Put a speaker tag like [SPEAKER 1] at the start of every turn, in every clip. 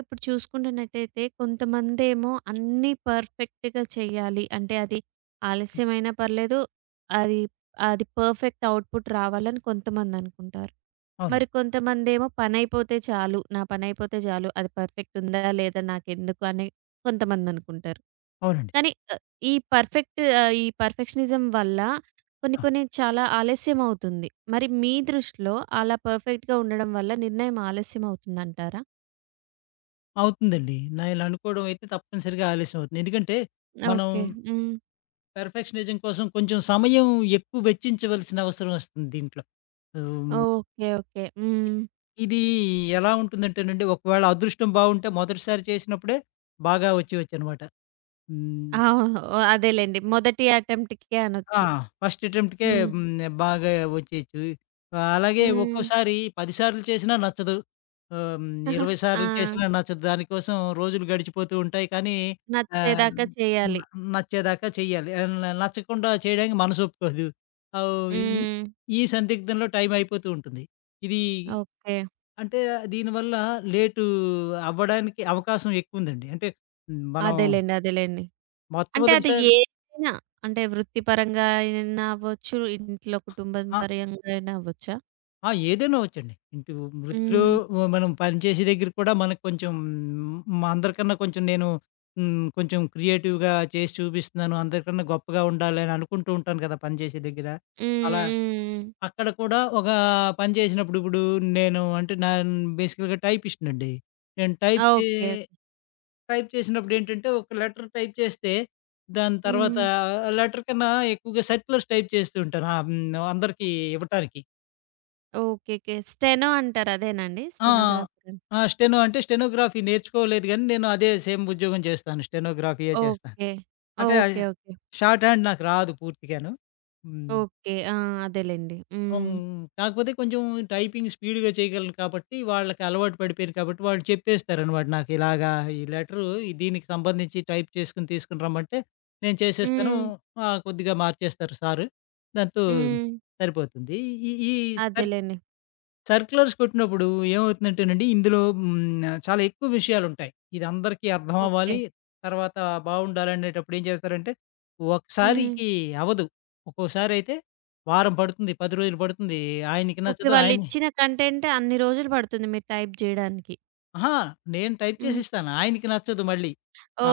[SPEAKER 1] ఇప్పుడు చూసుకుంటున్నట్టయితే కొంతమందేమో అన్నీ పర్ఫెక్ట్‌గా చేయాలి. అంటే అది ఆలస్యమైనా పర్లేదు. అది అది పర్ఫెక్ట్ అవుట్‌పుట్ రావాలని కొంతమందనుకుంటారు.
[SPEAKER 2] అవును.
[SPEAKER 1] మరి కొంతమందేమో పనైపోతే చాలు. నా పనైపోతే చాలు. అది పర్ఫెక్ట్ ఉందా? లేదా? నాకెందుకు? అని కొంతమందనుకుంటారు.
[SPEAKER 2] అవునండి.
[SPEAKER 1] కానీ ఈ పర్ఫెక్షనిజం వల్ల కొన్ని
[SPEAKER 2] ఆ!
[SPEAKER 1] కొన్ని చాలా ఆలస్యం అవుతుంది. మరి మీ దృష్టిలో అలా పర్ఫెక్ట్‌గా ఉండడం వల్ల నిర్ణయం ఆలస్యం అవుతుందంటారా?
[SPEAKER 2] అవుతుందండి. నా ఇలా అనుకోవడం అయితే తప్పనిసరిగా ఆలస్యం అవుతుంది. ఎందుకంటే, మనం
[SPEAKER 1] ఓకే. హ్మ్.
[SPEAKER 2] పెర్ఫెక్షనిజం కోసం కొంచెం సమయం ఎక్కువ వెచ్చించవలసిన అవసరం వస్తుంది దీంట్లో. హ్మ్.
[SPEAKER 1] ఓకే. ఓకే.
[SPEAKER 2] ఇ
[SPEAKER 1] హ్మ్.
[SPEAKER 2] ఇది ఎలా ఉంటుందంటేనండి, ఒకవేళ అదృష్టం బావుంటే మొదటిసారి చేసినప్పుడే బాగా వచ్చేయొచ్చనమాట. హ్మ్.
[SPEAKER 1] అవును. అదేలెండి. మొదటి అటెంప్ట్‌కే
[SPEAKER 2] ఆ!
[SPEAKER 1] అనొచ్చు.
[SPEAKER 2] ఫస్ట్ అటెంప్ట్‌కే
[SPEAKER 1] హ్మ్.
[SPEAKER 2] హ్మ్. బాగా వచ్చేయొచ్చు. అలాగే హ్మ్.
[SPEAKER 1] హ్మ్.
[SPEAKER 2] ఒక్కోసారి 10 సార్లు చేసినా నచ్చదు. ఆహ్, హ్మ్. 20
[SPEAKER 1] ఆ!
[SPEAKER 2] సార్లు చేసినా నచ్చదు. దానికోసం రోజులు గడిచిపోతూ ఉంటాయి. కానీ ఆహ్,
[SPEAKER 1] నచ్చేదాకా
[SPEAKER 2] న
[SPEAKER 1] చేయాలి.
[SPEAKER 2] నచ్చేదాకా చెయ్యాలి. ఆహ్, న నచ్చకుండా చేయడానికి మనసు ఒప్పుకోదు. ఆహ్, ఈ
[SPEAKER 1] హ్మ్.
[SPEAKER 2] ఈ సందిగ్ధంలో టైం అయిపోతూ ఉంటుంది. ఇది
[SPEAKER 1] ఓకే.
[SPEAKER 2] అంటే దీనివల్ల లేటు అవ్వడానికి అవకాశం ఎక్కువుందండి. అంటే మనం
[SPEAKER 1] అదేలెండి. అదేలెండి. అంటే అది
[SPEAKER 2] మొట్టమొదటిసారి.
[SPEAKER 1] ఏదైనా అంటే వృత్తిపరంగా అయినా అవ్వచ్చు, ఇంట్లో కుటుంబం
[SPEAKER 2] ఆ!
[SPEAKER 1] పరంగా అయినా అవ్వొచ్చా?
[SPEAKER 2] ఆ! ఏదైనా ఒచ్చండి. ఇటు వృత్తిలో
[SPEAKER 1] హ్మ్.
[SPEAKER 2] ఓ మనం పనిచేసే దగ్గర కూడా మనకు కొంచెం, అందరికన్నా కొంచెం క్రియేటివ్‌గా చేసి చూపిస్తున్నాను. అందరికన్నా గొప్పగా ఉండాలి అని అనుకుంటూ ఉంటాను కదా! పని చేసే దగ్గర. అలా
[SPEAKER 1] హ్మ్. హ్మ్.
[SPEAKER 2] అక్కడ కూడా ఒక పని చేసినప్పుడు ఇప్పుడు నేను అంటే నా బేసికల్‌గా టైపిస్ట్‌నండి. నేను టైప్ చే
[SPEAKER 1] ఓకే. ఓకే.
[SPEAKER 2] టైప్ చేసినప్పుడు ఏంటంటే ఒక లెటర్ టైప్ చేస్తే దాని తర్వాత
[SPEAKER 1] హ్మ్.
[SPEAKER 2] లెటర్ కన్నా ఎక్కువగా సర్క్యులర్స్ టైప్ చేస్తూ ఉంటాను. అందరికీ ఇవ్వటానికి.
[SPEAKER 1] ఓకేకే. స్టెనో అంటారు అదేనండి?
[SPEAKER 2] ఆ!
[SPEAKER 1] స్టెనోగ్రాఫర్.
[SPEAKER 2] ఆ! స్టెనో అంటే స్టెనోగ్రఫీ నేర్చుకోలేదు గానీ, నేను అదే సేమ్ ఉద్యోగం చేస్తాను. స్టెనోగ్రఫీయే చేస్తాను.
[SPEAKER 1] ఓకే.
[SPEAKER 2] అంటే అది
[SPEAKER 1] ఓకే. ఓకే.
[SPEAKER 2] షార్ట్ హ్యాండ్ నాకు రాదు పూర్తిగాను. హ్మ్.
[SPEAKER 1] ఓకే. ఆ! అదేలెండి. హ్మ్.
[SPEAKER 2] హ్మ్. కాకపోతే కొంచెం టైపింగ్ స్పీడ్‌గా చేయగలను కాబట్టి, వాళ్ళకి అలవాటు పడిపోయాను కాబట్టి, వాళ్ళు చెప్పేస్తారనమాట నాకు ఇలాగా ఈ లెటరు దీనికి సంబంధించి టైప్ చేసుకొని తీసుకొని రమ్మంటే, నేను చేసేస్తాను.
[SPEAKER 1] హ్మ్.
[SPEAKER 2] కొద్దిగా మార్చేస్తారు సారు. దాంతో
[SPEAKER 1] హ్మ్.
[SPEAKER 2] సరిపోతుంది. ఈ ఈ
[SPEAKER 1] అదేలెండి.
[SPEAKER 2] సర్క్యులర్స్ కొట్టినప్పుడు ఏమవుతుందంటేనండి, ఇందులో చాలా ఎక్కువ విషయాలుంటాయి. ఇది అందరికీ అర్థం
[SPEAKER 1] ఓకే.
[SPEAKER 2] అవ్వాలి. తర్వాత బావుండాలనేటప్పుడు ఏం చేస్తారంటే,
[SPEAKER 1] హ్మ్.
[SPEAKER 2] ఒకసారికి అవ్వదు. ఒక్కోసారయితే వారం పడుతుంది, 10 రోజులు పడుతుంది. ఆయనకి
[SPEAKER 1] ఓకే.
[SPEAKER 2] నచ్చదు. ఆయన
[SPEAKER 1] వాళ్ళిచ్చిన కంటెంట్ అన్ని రోజులు పడుతుంది మీరు టైప్ జేయడానికి.
[SPEAKER 2] అహా! నేను టైప్
[SPEAKER 1] హ్మ్.
[SPEAKER 2] చేసిస్తాను. ఆయనకి నచ్చదు మళ్ళీ.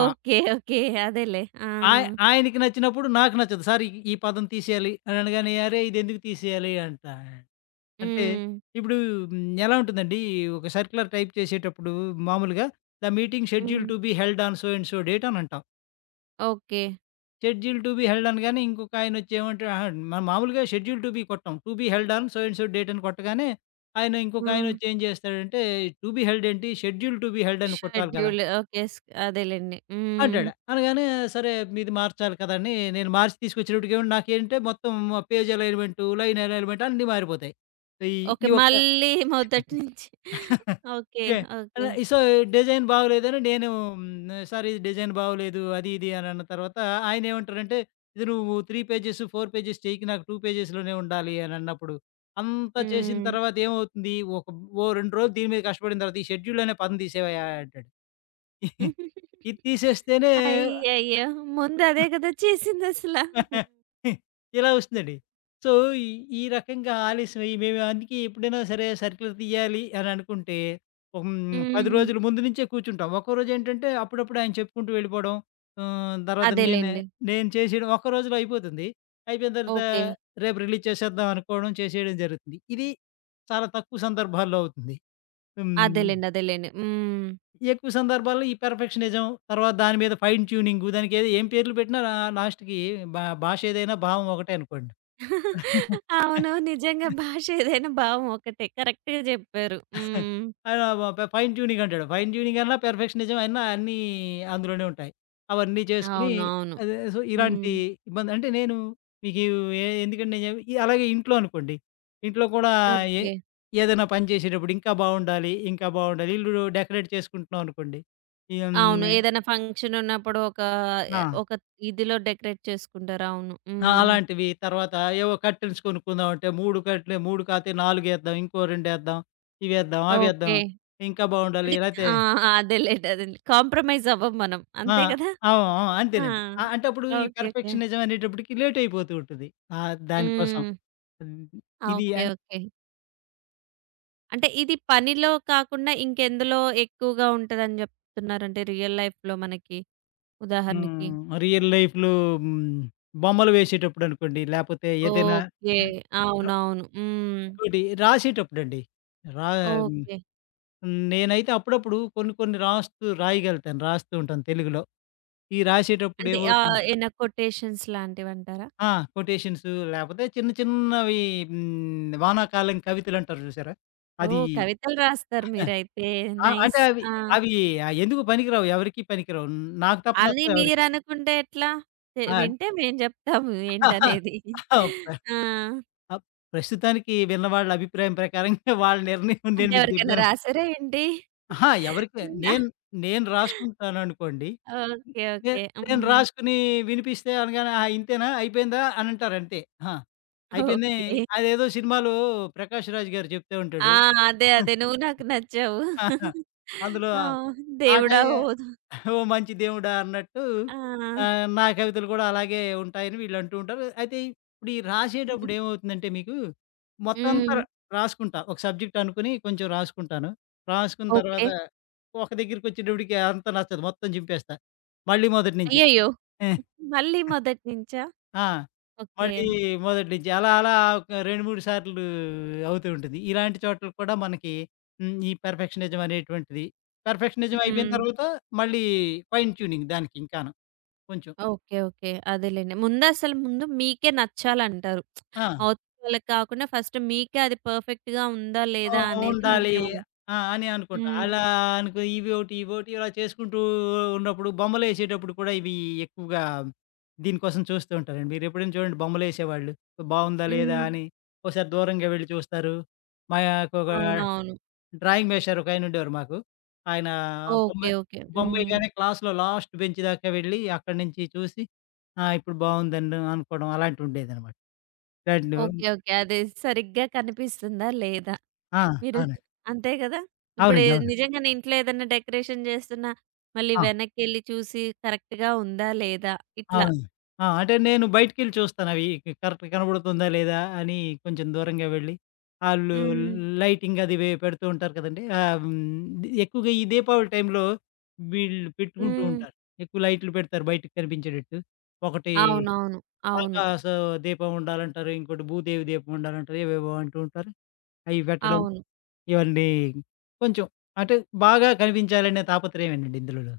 [SPEAKER 2] ఆ!
[SPEAKER 1] ఓకే. ఓకే. అదేలే. ఆ!
[SPEAKER 2] ఆయ ఆయనకి నచ్చినప్పుడు నాకు నచ్చదు. సార్ ఈ ఈ పదం తీసేయాలి అని అనగానే, "అరేయ్! ఇదెందుకు తీసేయాలి" అంటా. అంటే
[SPEAKER 1] హ్మ్.
[SPEAKER 2] ఇప్పుడు ఎలా ఉంటుందండి, ఒక సర్క్యులర్ టైప్ చేసేటప్పుడు మామూలుగా the meeting schedule
[SPEAKER 1] hmm.
[SPEAKER 2] To be held on so and so date అని అంటాం.
[SPEAKER 1] Okay.
[SPEAKER 2] Schedule to be held అనగానే ఇంకొక ఆయనొచ్చి ఏమంటాడు, అహా! మనం మామూలుగా షెడ్యూల్ టు బి కొట్టం. To be held on so and so date అని కొట్టగానే, ఆయన ఇంకొక
[SPEAKER 1] హ్మ్.
[SPEAKER 2] ఆయనొచ్చి ఏం చేస్తాడంటే, టు బి హెల్డ్ ఏంటి? షెడ్యూల్ టు బి హెల్డ్ అని కొట్టాలి కదా!
[SPEAKER 1] Schedule okay. అదేలెండి. హ్మ్.
[SPEAKER 2] అంటాడు. అనగానే సరే మీది మార్చాలి కదా! అని నేను మార్చి తీసుకొచ్చినప్పటికేమో నాకేంటే మొత్తం పేజ్ అలైన్‌మెంటు, లైన్ అలైన్‌మెంట్ అన్నీ మారిపోతాయి. ఈ
[SPEAKER 1] ఓకే.
[SPEAKER 2] ఈ ఒక్క
[SPEAKER 1] మళ్ళీ మొదటి నుంచి. ఓకే.
[SPEAKER 2] చే
[SPEAKER 1] ఓకే.
[SPEAKER 2] అలా సో, డిజైన్ బాగోలేదని నేను హ్మ్. సార్ ఇది డిజైన్ బాగోలేదు అది ఇది అని అన్న తర్వాత ఆయనేమంటారంటే, "ఇది నువ్వు 3 పేజెస్, 4 పేజెస్ చెయ్యకు నాకు 2 పేజెస్‌లోనే ఉండాలి" అని అన్నప్పుడు, అంతా చేసిన
[SPEAKER 1] హ్మ్.
[SPEAKER 2] తర్వాత ఏమవుతుంది? ఒక ఓ 2 రోజులు దీని మీద కష్టపడిన తర్వాత, "ఈ షెడ్యూల్ అనే పదం తీసేవయ్యా" అంటాడు. ఇది తీసేస్తేనే
[SPEAKER 1] అయ్యయ్యో! ముందు అదే కదా! చేసిందసల.
[SPEAKER 2] ఇలా వస్తుందండి. సో, ఈ ఈ రకంగా ఆలస్యమయ్యి మేము అందుకే ఎప్పుడైనా సరే సర్కులర్ తీయాలి అని అనుకుంటే, 10
[SPEAKER 1] హ్మ్.
[SPEAKER 2] రోజుల ముందు నుంచే కూర్చుంటాం. ఒక్కో రోజేంటంటే అప్పుడప్పుడు ఆయన చెప్పుకుంటూ వెళ్ళిపోవడం. తర్వాత
[SPEAKER 1] అదేలెండి.
[SPEAKER 2] నేను చేసేయడం ఒక్క రోజులో అయిపోతుంది. అయిపోయిన తర్వాత
[SPEAKER 1] ఓకే.
[SPEAKER 2] రేపు రిలీజ్ చేసేద్దాం అనుకోవడం, చేసేయడం జరుగుతుంది. ఇది చాలా తక్కువ సందర్భాల్లో అవుతుంది. హ్మ్.
[SPEAKER 1] అదేలెండి. అదేలెండి. హ్మ్.
[SPEAKER 2] ఎక్కువ సందర్భాల్లో ఈ పెర్ఫెక్షనిజం, తర్వాత దాని మీద ఫైన్ ట్యూనింగు దానికి ఏది ఏం పేర్లు పెట్టినా లాస్ట్‌కి భాష ఏదైనా భావం ఒకటే అనుకోండి.
[SPEAKER 1] అవును. నిజంగా భాష ఏదైనా భావం ఒకటే. కరెక్ట్‌గా జెప్పారు. హ్మ్.
[SPEAKER 2] ఆయన ఫైన్ ట్యూనింగ్ అంటాడు. ఫైన్ ట్యూనింగ్ అన్నా, పెర్ఫెక్షనిజం అన్నా అన్నీ అందులోనే ఉంటాయి. అవన్నీ చేసుకొని
[SPEAKER 1] అవును. అవును.
[SPEAKER 2] అదే సో,
[SPEAKER 1] హ్మ్.
[SPEAKER 2] ఇలాంటి ఇబ్బంది అంటే నేను మీకు ఎ ఎందుకంటే నేను చెప్ అలాగే ఇంట్లో అనుకోండి. ఇంట్లో కూడా ఏ
[SPEAKER 1] ఓకే.
[SPEAKER 2] ఏదైనా పని చేసేటప్పుడు ఇంకా బావుండాలి, ఇంకా బావుండాలి. ఇల్లు డెకరేట్ చేసుకుంటున్నాం అనుకోండి. ఈ హ్మ్.
[SPEAKER 1] అవును. ఏదైనా ఫంక్షన్ ఉన్నప్పుడు ఒక ఆహ్,
[SPEAKER 2] ఆ!
[SPEAKER 1] ఒక ఇదిలో డెకరేట్ చేసుకుంటారు. అవును.
[SPEAKER 2] ఆ!
[SPEAKER 1] హ్మ్.
[SPEAKER 2] అలాంటివి. తర్వాత ఏవో కర్టెన్స్ కొనుక్కుందాం అంటే 3 కర్టెన్‌లే 3 కాతే 4 ఏద్దాం. ఇంకో 2 ఏద్దాం. ఇవేద్దాం, అవేద్దాం.
[SPEAKER 1] ఓకే.
[SPEAKER 2] ఇంకా బావుండాలి.
[SPEAKER 1] అంటే
[SPEAKER 2] లేతే
[SPEAKER 1] ఆ! అదేలెండి. అదేలెండి. కాంప్రమైజ్ అవ్వం మనం.
[SPEAKER 2] ఆ!
[SPEAKER 1] అంతే గదా!
[SPEAKER 2] అవును. అవును.
[SPEAKER 1] ఆ!
[SPEAKER 2] అంతేనండి. ఆ! అంటే అప్పుడు ఈ
[SPEAKER 1] ఓకే. ఓకే.
[SPEAKER 2] పెర్ఫెక్షనిజం అనేటప్పటికి లేట్ అయిపోతూ ఉంటుంది. దానికోసం.
[SPEAKER 1] హ్మ్.
[SPEAKER 2] హ్మ్.
[SPEAKER 1] ఆ!
[SPEAKER 2] ఇది
[SPEAKER 1] ఓకే.
[SPEAKER 2] అన్
[SPEAKER 1] ఓకే. అంటే ఇది పనిలో కాకుండా ఇంకెందులో ఎక్కువగా ఉంటదని జెప్తున్నారంటే రియల్ లైఫ్‌లో మనకి ఉదాహరణకి?
[SPEAKER 2] హ్మ్. రియల్ లైఫ్‌లో హ్మ్. బొమ్మలు వేసేటప్పుడు అనుకోండి. లేపోతే ఏదైనా
[SPEAKER 1] ఓకే.
[SPEAKER 2] ఆహ్, ర
[SPEAKER 1] అవునవును. హ్మ్.
[SPEAKER 2] ఇంకోటి రాసేటప్పుడండి. రా హ్మ్.
[SPEAKER 1] ఓకే.
[SPEAKER 2] నేనైతే అప్పుడప్పుడు కొన్ని కొన్ని రాయగలుగుతాను. రాస్తూ ఉంటాను తెలుగులో. ఈ రాసేటప్పుడు
[SPEAKER 1] అంటే
[SPEAKER 2] ఏమవుతుంది.
[SPEAKER 1] ఏమైనా కొటేషన్స్ లాంటివంటారా?
[SPEAKER 2] ఆ! కొటేషన్స్ లేపోతే చిన్న చిన్నవి హ్మ్. వానాకాలం కవితలంటారు చూసారా? అది
[SPEAKER 1] ఓహ్! కవితలు రాస్తారు మీరైతే.
[SPEAKER 2] ఆ! అంటే
[SPEAKER 1] నైస్.
[SPEAKER 2] అవి
[SPEAKER 1] ఆ!
[SPEAKER 2] అవి ఎందుకు పనికిరావు. ఎవరికీ పనికిరావు. నాకు తప్ప
[SPEAKER 1] అని
[SPEAKER 2] నచ్చవు ఎవరికీ.
[SPEAKER 1] మీరనుకుంటే ఎట్లా?
[SPEAKER 2] ఆ!
[SPEAKER 1] వింటే మేము జెప్తాము ఏంటనేది.
[SPEAKER 2] ఆ!
[SPEAKER 1] ఆ!
[SPEAKER 2] ప్రస్తుతానికి విన్నవాళ్ళ అభిప్రాయం ప్రకారంగా వాళ్ళ నిర్ణయం
[SPEAKER 1] అంటే
[SPEAKER 2] నేను మీకు
[SPEAKER 1] ఎవరికైనా
[SPEAKER 2] చెప్పాను.
[SPEAKER 1] రాసారా ఏంటి?
[SPEAKER 2] అహా! ఎవరికి నేను నేను రాసుకుంటాననుకోండి.
[SPEAKER 1] ఓకే.
[SPEAKER 2] నే
[SPEAKER 1] ఓకే.
[SPEAKER 2] నేను
[SPEAKER 1] హ్మ్.
[SPEAKER 2] రాసుకొని వినిపిస్తే అనగానే, "ఆహా! ఇంతేనా? అయిపోయిందా?" అనంటారు అంతే. ఆ! అయిపోయింది.
[SPEAKER 1] ఓకే.
[SPEAKER 2] అదేదో సినిమాలో 'ప్రకాష్ రాజ్' గారు చెప్తూ
[SPEAKER 1] ఆ!
[SPEAKER 2] ఉంటాడు.
[SPEAKER 1] అదే. అదే. నువ్వు నాకు నచ్చావు.
[SPEAKER 2] అందులో
[SPEAKER 1] ఆ!
[SPEAKER 2] ఆ టై
[SPEAKER 1] దేవుడా ఓదు
[SPEAKER 2] ఓ మంచి దేవుడా! అన్నట్టు
[SPEAKER 1] ఆ!
[SPEAKER 2] నా కవితలు కూడా అలాగే ఉంటాయని వీళ్ళు అంటూ ఉంటారు. అయితే ఇప్పుడు ఈ రాసేటప్పుడు ఏమవుతుందంటే మీకు మొత్తం అంతా
[SPEAKER 1] హ్మ్.
[SPEAKER 2] ర రాసుకుంటా. ఒక సబ్జెక్ట్ అనుకుని కొంచెం రాసుకుంటాను. రాసుకున్న
[SPEAKER 1] ఓకే.
[SPEAKER 2] తర్వాత ఒక దగ్గరికొచ్చేటప్పటికి అంత నచ్చదు. మొత్తం చింపేస్తా. మళ్ళీ మొదటి నుంచి.
[SPEAKER 1] అయ్యయ్యో!
[SPEAKER 2] హ్మ్.
[SPEAKER 1] మళ్ళీ మొదటి నుంచా?
[SPEAKER 2] ఆ!
[SPEAKER 1] ఓకే.
[SPEAKER 2] మళ్ళీ మొదటి నుంచి. అలా అలా ఒక 2, 3 సార్లు అవుతూ ఉంటుంది. ఇలాంటి చోట్ల కూడా మనకి హ్మ్. ఈ పెర్ఫెక్షనిజం అనేటువంటిది పెర్ఫెక్షనిజం అయిపోయిన
[SPEAKER 1] హ్మ్.
[SPEAKER 2] తర్వాత మళ్ళీ ఫైన్ ట్యూనింగ్ దానికి ఇంకాను. కొంచెం.
[SPEAKER 1] ఓకే. ఓకే. అదేలెండి. ముందసలు ముందు మీకే నచ్చాలంటారు.
[SPEAKER 2] ఆ!
[SPEAKER 1] అవతల వాళ్ళకి కాకుండా ఫస్ట్ మీకే అది పర్ఫెక్ట్‌గా ఉందా?
[SPEAKER 2] ఓ
[SPEAKER 1] లేదా? అనేది
[SPEAKER 2] ఉండాలి.
[SPEAKER 1] ముఖ్యమని.
[SPEAKER 2] ఆ! అని అనుకుంటా.
[SPEAKER 1] హ్మ్.
[SPEAKER 2] అలా అనుకో ఇవోటి, ఇవోటి ఇలా చేసుకుంటూ ఉన్నప్పుడు బొమ్మలేసేటప్పుడు కూడా ఇవి ఎక్కువగా దీనికోసం చూస్తూ ఉంటారండి. మీరెప్పుడైనా చూడండి బొమ్మలేసేవాళ్ళు. బావుందా? లేదా?
[SPEAKER 1] హ్మ్.
[SPEAKER 2] అని ఒకసారి దూరంగా వెళ్లి చూస్తారు. మాకొక
[SPEAKER 1] అవునవును.
[SPEAKER 2] డ్రాయింగ్ మేస్టారు ఒకాయనుండేవారు మాకు. ఆయన బొమ్మ
[SPEAKER 1] ఓకే. ఓకే. హ్మ్.
[SPEAKER 2] బొమ్మేయగానే క్లాస్‌లో లాస్ట్ బెంచ్ దాకా వెళ్ళి అక్కడి నుంచి చూసి ఆ! ఇప్పుడు బావుందని అనుకోవడం అలాంటివుండేదనమాట. ఇలాంటివి
[SPEAKER 1] ఓకే. ఓకే. అది సరిగ్గా కనిపిస్తుందా? లేదా?
[SPEAKER 2] ఆ!
[SPEAKER 1] మీరు
[SPEAKER 2] అవునండి.
[SPEAKER 1] అంతే కదా! ఇప్పుడు ఏ
[SPEAKER 2] అవునండి. అవును.
[SPEAKER 1] నిజంగానే ఇంట్లో ఏదైనా డెకరేషన్ చేస్తున్నా, మళ్ళీ
[SPEAKER 2] ఆ!
[SPEAKER 1] వెనక్కెళ్ళి చూసి కరెక్ట్‌గా ఉందా? లేదా?
[SPEAKER 2] ఆ!
[SPEAKER 1] ఇట్లా.
[SPEAKER 2] ఆ! అంటే నేను బయటికెళ్ళి చూస్తానవి కరెక్ట్ కనబడుతుందా లేదా అని కొంచెం దూరంగా వెళ్ళి, ఆళ్ళు
[SPEAKER 1] హ్మ్.
[SPEAKER 2] లైటింగ్ అది వే పెడుతూ ఉంటారు కదండీ. ఎక్కువగా ఈ దీపావళి టైంలో వీళ్ళు పెట్టుకుంటూ
[SPEAKER 1] హ్మ్.
[SPEAKER 2] ఉంటారు. ఎక్కువ లైట్లు పెడతారు బయటకి కనిపించేటట్టు. ఒకటి
[SPEAKER 1] అవునవును. అవును.
[SPEAKER 2] ఆకాశ దీపం ఉండాలంటారు. ఇంకోటి భూదేవి దీపం ఉండాలంటారు. ఏవేవో అంటూ ఉంటారు. అవి పెట్టడం
[SPEAKER 1] అవును.
[SPEAKER 2] ఇవన్నీ కొంచెం అంటే బాగా కనిపించాలనే తాపత్రయమేనండి ఇందులోను.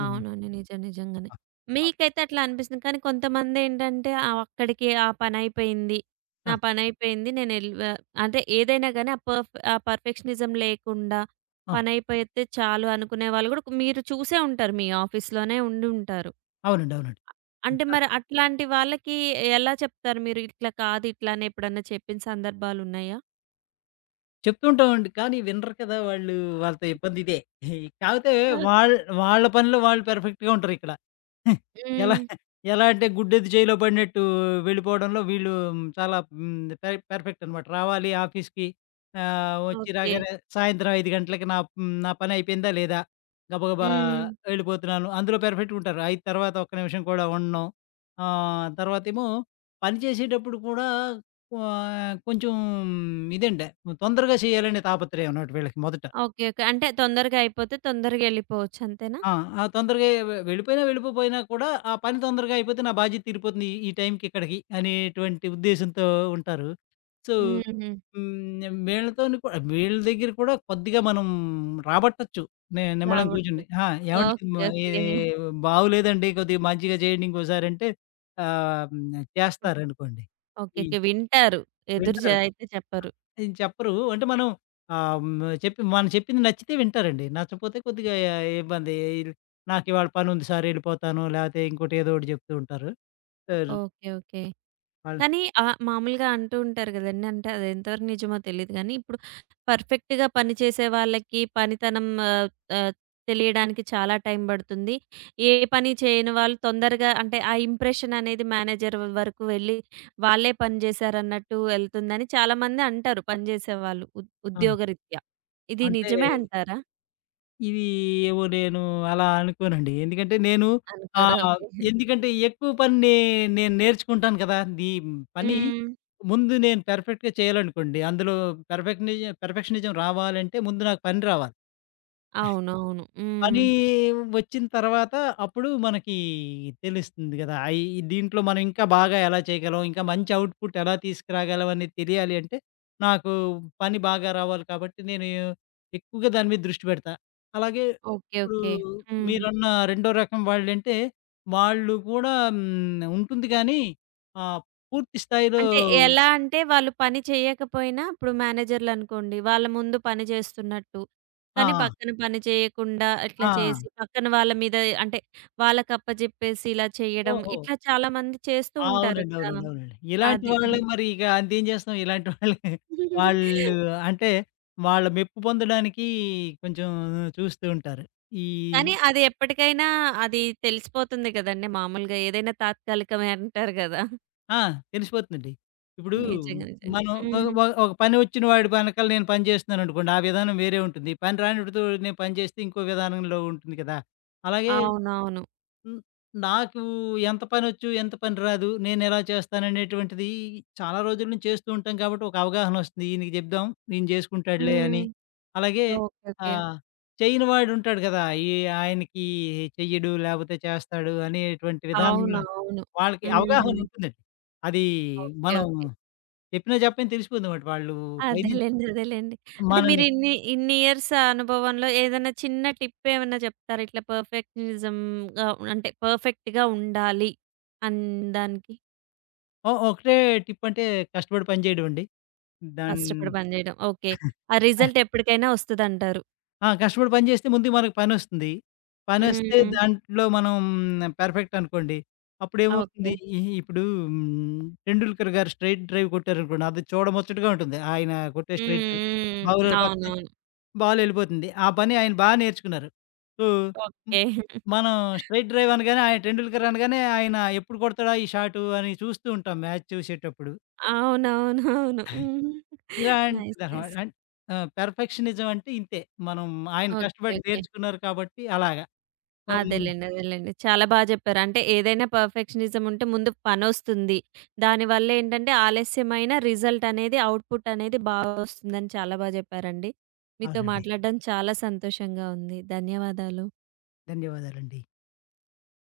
[SPEAKER 2] హ్మ్.
[SPEAKER 1] అవునండి. నిజం. నిజంగానే.
[SPEAKER 2] ఆ!
[SPEAKER 1] మీకైతే అట్లా అనిపిస్తుంది. కానీ కొంతమందేంటంటే అక్కడికి ఆ పనయిపోయింది. నా
[SPEAKER 2] ఆ!
[SPEAKER 1] పనయిపోయింది. నేనెల్ వ అంటే ఏదైనా గానీ ఆ పర్ఫెక్షనిజం లేకుండా
[SPEAKER 2] ఆ!
[SPEAKER 1] పనయిపోతే చాలు అనుకునే వాళ్ళు గూడా మీరు చూసే ఉంటారు. మీ ఆఫీస్‌లోనే ఉండుంటారు.
[SPEAKER 2] అవునండి. అవునండి.
[SPEAKER 1] అంటే మరి అట్లాంటి వాళ్ళకి ఎలా చెప్తారు మీరు? ఇట్లా కాదు, ఇట్లా అని ఎప్పుడన్నా చెప్పిన సందర్భాలున్నాయా?
[SPEAKER 2] చెప్తూ ఉంటామండి. కానీ వినరు కదా! వాళ్ళు. వాళ్ళతో ఇబ్బంది ఇదే. కాపోతే
[SPEAKER 1] ఓహ్!
[SPEAKER 2] వాళ్ వాళ్ళ పనిలో వాళ్ళు పెర్ఫెక్ట్‌గా ఉంటారిక్కడ. ఎలా
[SPEAKER 1] హ్మ్.
[SPEAKER 2] ఎలా అంటే గుడ్డెది చేయిలో పడినట్టు వెళ్ళిపోవడంలో వీళ్ళు చాలా పెర్ఫెక్ట్ అనమాట. రావాలి ఆఫీస్‌కి వచ్చి
[SPEAKER 1] ఓకే.
[SPEAKER 2] రాగానే సాయంత్రం 5 గంటలకి నా హ్మ్. నా పని అయిపోయిందా లేదా? గబగబా
[SPEAKER 1] హ్మ్.
[SPEAKER 2] వెళ్ళిపోతున్నాను. అందులో పెర్ఫెక్ట్‌గా ఉంటారు. 5 తర్వాత ఒక్క నిమిషం కూడా ఉండను. తర్వాతేమో పని చేసేటప్పుడు కూడా కొంచెం ఇదండి. తొందరగా చేయాలనే తాపత్రయం అన్నమాట వీళ్ళకి మొదట.
[SPEAKER 1] ఓకే. ఓకే. అంటే తొందరగా అయిపోతే తొందరగా ఎళ్ళిపోవచ్చు అంతేనా?
[SPEAKER 2] ఆ! ఆ తొందరగా వెళ్ళిపోయినా, వెళ్ళిపోపోయినా కూడా ఆ పని తొందరగా అయిపోతే నా బాధ్యత తీరిపోతుంది. ఈ టైంకి ఇక్కడికి అనేటువంటి ఉద్దేశంతో ఉంటారు. సో,
[SPEAKER 1] హుహు.
[SPEAKER 2] హ్మ్. వీళ్ళతోని కూడా వీళ్ళ దగ్గర కూడా కొద్దిగా మనం రాబట్టొచ్చు. నిమ్మలం కూర్చుని.
[SPEAKER 1] రావట్లేదు.
[SPEAKER 2] ఆ! ఏవండీ
[SPEAKER 1] ఓకే. ఓకే.
[SPEAKER 2] ఇది బాగోలేదండి. కొద్దిగా మంచిగా చేయండి ఇంకోసారి అంటే ఆహ్, హ్మ్. చేస్తారనుకోండి.
[SPEAKER 1] ఓకే.
[SPEAKER 2] ఈ
[SPEAKER 1] ఓకే. వింటారు. ఎదురు
[SPEAKER 2] వింటారు.
[SPEAKER 1] అయితే చెప్పరు.
[SPEAKER 2] అది చెప్పరు. అంటే మనం ఆహ్, హ్మ్. చెప్పి మనం చెప్పింది నచ్చితే వింటారండి. నచ్చపోతే కొద్దిగా ఇబ్బంది. ఈళ్ళు నాకివాళ పనుంది సార్ ఎళ్ళిపోతాను. లేపోతే ఇంకోటి ఏదో ఒకటి చెప్తూ ఉంటారు. Sir
[SPEAKER 1] okay. ఓకే.
[SPEAKER 2] ఆళ్ళు
[SPEAKER 1] కానీ మామూలుగా అంటూ ఉంటారు గదండీ! అంటే అది ఎంతవరకు నిజమో తెలీదు గానీ, ఇప్పుడు పర్ఫెక్ట్‌గా పని చేసే వాళ్ళకి పనితనం ఆహ్, ఆహ్, తెలియడానికి చాలా టైం బడుతుంది. ఏ పని చేయని వాళ్ళు తొందరగా అంటే ఆ ఇంప్రెషన్ అనేది మేనేజర్ వరకు వెళ్లి వాళ్ళే పని జేశారన్నట్టు ఎళ్తుందని చాలామంది అంటారు పనిజేసేవాళ్ళు
[SPEAKER 2] ఆ!
[SPEAKER 1] ఉద్యోగరీత్యా. ఇది
[SPEAKER 2] అంటే
[SPEAKER 1] నిజమే అంటారా?
[SPEAKER 2] ఇవి ఏవో నేను అలా అనుకోనండి.
[SPEAKER 1] అనుకోరా?
[SPEAKER 2] ఆహ్,
[SPEAKER 1] ఓకే.
[SPEAKER 2] ఎందుకంటే ఎక్కువ పని నేను నేర్చుకుంటాను కదా! ఈ పని
[SPEAKER 1] హ్మ్.
[SPEAKER 2] ముందు నేను పెర్ఫెక్ట్‌గా చేయాలనుకోండి. అందులో పెర్ఫెక్షనిజం రావాలంటే ముందు నాకు పని రావాలి.
[SPEAKER 1] అవునవును. హ్మ్.
[SPEAKER 2] పనీ వచ్చిన తర్వాత అప్పుడు మనకీ తెలుస్తుంది గదా! దీంట్లో మనం ఇంకా బాగా ఎలా చేయగలం, ఇంకా మంచి అవుట్‌పుట్ ఎలా తీసుకురాగలం అనేది తెలియాలి అంటే, నాకు పని బాగా రావాలి కాబట్టి, నేను ఎక్కువగా దాని మీద దృష్టి పెడతా. అలాగే
[SPEAKER 1] ఓకే.
[SPEAKER 2] ఇప్పుడు
[SPEAKER 1] ఓకే. హ్మ్.
[SPEAKER 2] మీరన్న రెండో రకం వాళ్ళంటే, వాళ్ళు కూడా ఉంటుంది గానీ, ఆహ్, పూర్తి స్థాయిలో.
[SPEAKER 1] అంటే ఎలా అంటే వాళ్ళు పని చేయకపోయినా ఇప్పుడు మేనేజర్‌లనుకోండి వాళ్ళ ముందు పని చేస్తున్నట్టు. కానీ
[SPEAKER 2] ఆ!
[SPEAKER 1] పక్కన పని చేయకుండా
[SPEAKER 2] ఆ!
[SPEAKER 1] ఇట్లా
[SPEAKER 2] ఆ!
[SPEAKER 1] చేసి పక్కన వాళ్ళ మీద అంటే వాళ్ళకప్పజెప్పేసి ఇలా చేయడం
[SPEAKER 2] ఓహో!
[SPEAKER 1] ఇట్లా చాలామంది చేస్తూ
[SPEAKER 2] ఆ!
[SPEAKER 1] ఉంటారు
[SPEAKER 2] అవునండి.
[SPEAKER 1] కదా!
[SPEAKER 2] అవునండి. అవునండి. ఇలాంటి
[SPEAKER 1] అది.
[SPEAKER 2] వాళ్ళే మరి ఇక అంతేం చేస్తాం. ఇలాంటి వాళ్ళే వాళ్ళు అంటే వాళ్ళ మెప్పు పొందడానికి కొంచెం చూస్తూ ఉంటారు. ఈ
[SPEAKER 1] కానీ అది ఎప్పటికైనా అది తెలిసిపోతుంది కదండీ మామూలుగా. ఏదైనా తాత్కాలికమే అంటారు కదా!
[SPEAKER 2] ఆ! తెలిసిపోతుందండి. ఇప్పుడు
[SPEAKER 1] నిజంగా. నిజంగా.
[SPEAKER 2] మనం ఒ
[SPEAKER 1] హ్మ్.
[SPEAKER 2] ఒ ఒక పని వచ్చిన వాడి వెనకాల నేను పని చేస్తున్నాననుకోండి. ఆ విధానం వేరే ఉంటుంది. పని రానివాడితో నేను పని చేస్తే ఇంకో విధానంలో ఉంటుంది కదా! అలాగే
[SPEAKER 1] అవునవును.
[SPEAKER 2] హ్మ్. నాకు ఎంత పనొచ్చు, ఎంత పని రాదు, నేనెలా చేస్తాననేటువంటిది చాలా రోజుల నుంచి చేస్తూ ఉంటాం కాబట్టి ఒక అవగాహనొస్తుంది. ఈయనకి జెప్దాం, ఈయన జేసుకుంటాడులే
[SPEAKER 1] హ్మ్.
[SPEAKER 2] అని. అలాగే
[SPEAKER 1] ఓకే. ఓకే.
[SPEAKER 2] ఆహ్, చేయని వాడుంటాడు గదా! ఈ ఆయనకి చెయ్యడు, లేపోతే చేస్తాడు అనేటువంటి
[SPEAKER 1] అవును.
[SPEAKER 2] విధానంలో
[SPEAKER 1] అవును.
[SPEAKER 2] వాళ్ళకి
[SPEAKER 1] హ్మ్.
[SPEAKER 2] అవగాహనుంటుందండి. అది
[SPEAKER 1] ఓకే.
[SPEAKER 2] మనం
[SPEAKER 1] ఓకే.
[SPEAKER 2] చెప్పినా చెప్పని తెలిసిపోతుందమాట. వాళ్ళు పైనుంచి
[SPEAKER 1] అదేలెండి. అదేలెండి. అంటే మీరు
[SPEAKER 2] మనల్ని
[SPEAKER 1] ఇన్ని, ఇన్ని ఇయర్స్ అనుభవంలో ఏదైనా చిన్న టిప్ ఏమన్నా చెప్తారా? ఇట్లా పర్ఫెక్షనిజంగా అంటే పర్ఫెక్ట్‌గా ఉండాలి అన్ దానికి
[SPEAKER 2] ఒకటే టిప్పంటే కష్టపడి పని జేయడమండి. దాన్
[SPEAKER 1] కష్టపడి పని చేయడం. ఓకే. ఆ రిజల్ట్ ఎప్పటికైనా వస్తదంటారు.
[SPEAKER 2] ఆ! కష్టపడి పని చేస్తే ముందు మనకు పనొస్తుంది. పనొస్తే ఓకే.
[SPEAKER 1] హ్మ్.
[SPEAKER 2] దాంట్లో మనం పెర్ఫెక్ట్ అనుకోండి.
[SPEAKER 1] ఓకే.
[SPEAKER 2] అప్పుడేమవుతుంది ఇప్పుడు హ్మ్, 'టెండూల్కర్' గారు స్ట్రెయిట్ డ్రైవ్ కొట్టారనుకోండి. అది చూడముచ్చటగా ఉంటుంది. ఆయన కొట్టే
[SPEAKER 1] హ్మ్.
[SPEAKER 2] Straight drive.
[SPEAKER 1] హ్మ్. హ్మ్.
[SPEAKER 2] బౌలర్ పక్కనే
[SPEAKER 1] అవునవును.
[SPEAKER 2] బాలెళ్ళిపోతుంది. ఆ పని ఆయన బా నేర్చుకున్నారు. సో, హ్మ్,
[SPEAKER 1] ఓకే.
[SPEAKER 2] మనం స్ట్రెయిట్ డ్రైవ్ అనగానే ఆయన 'టెండూల్కర్' అనగానే ఆయన ఎప్పుడు కొడతాడా ఈ షాటు అని చూస్తూ ఉంటాం మ్యాచ్ చూసేటప్పుడు.
[SPEAKER 1] అవునవునవును. హ్మ్. నైస్.
[SPEAKER 2] ఇలాంటిదనమాట.
[SPEAKER 1] నైస్.
[SPEAKER 2] పెర్ఫెక్షనిజం అంటే ఇంతే. మనం ఆయన
[SPEAKER 1] ఓకే.
[SPEAKER 2] కష్టపడి
[SPEAKER 1] ఓకే.
[SPEAKER 2] నేర్చుకున్నారు కాబట్టి అలాగా. ఆమ్,
[SPEAKER 1] అదేలెండి. అదేలెండి. చాలా బా జెప్పారు. అంటే ఏదైనా పర్ఫెక్షనిజం ఉంటే ముందు పనొస్తుంది. దానివల్లేంటంటే ఆలస్యమైన రిజల్ట్ అనేది అవుట్‌పుట్ అనేది బాగొస్తుందని చాలా బా జెప్పారండి. మీతో
[SPEAKER 2] అవునండి.
[SPEAKER 1] మాట్లాడడం చాలా సంతోషంగా ఉంది. ధన్యవాదాలు.
[SPEAKER 2] ధన్యవాదాలండి.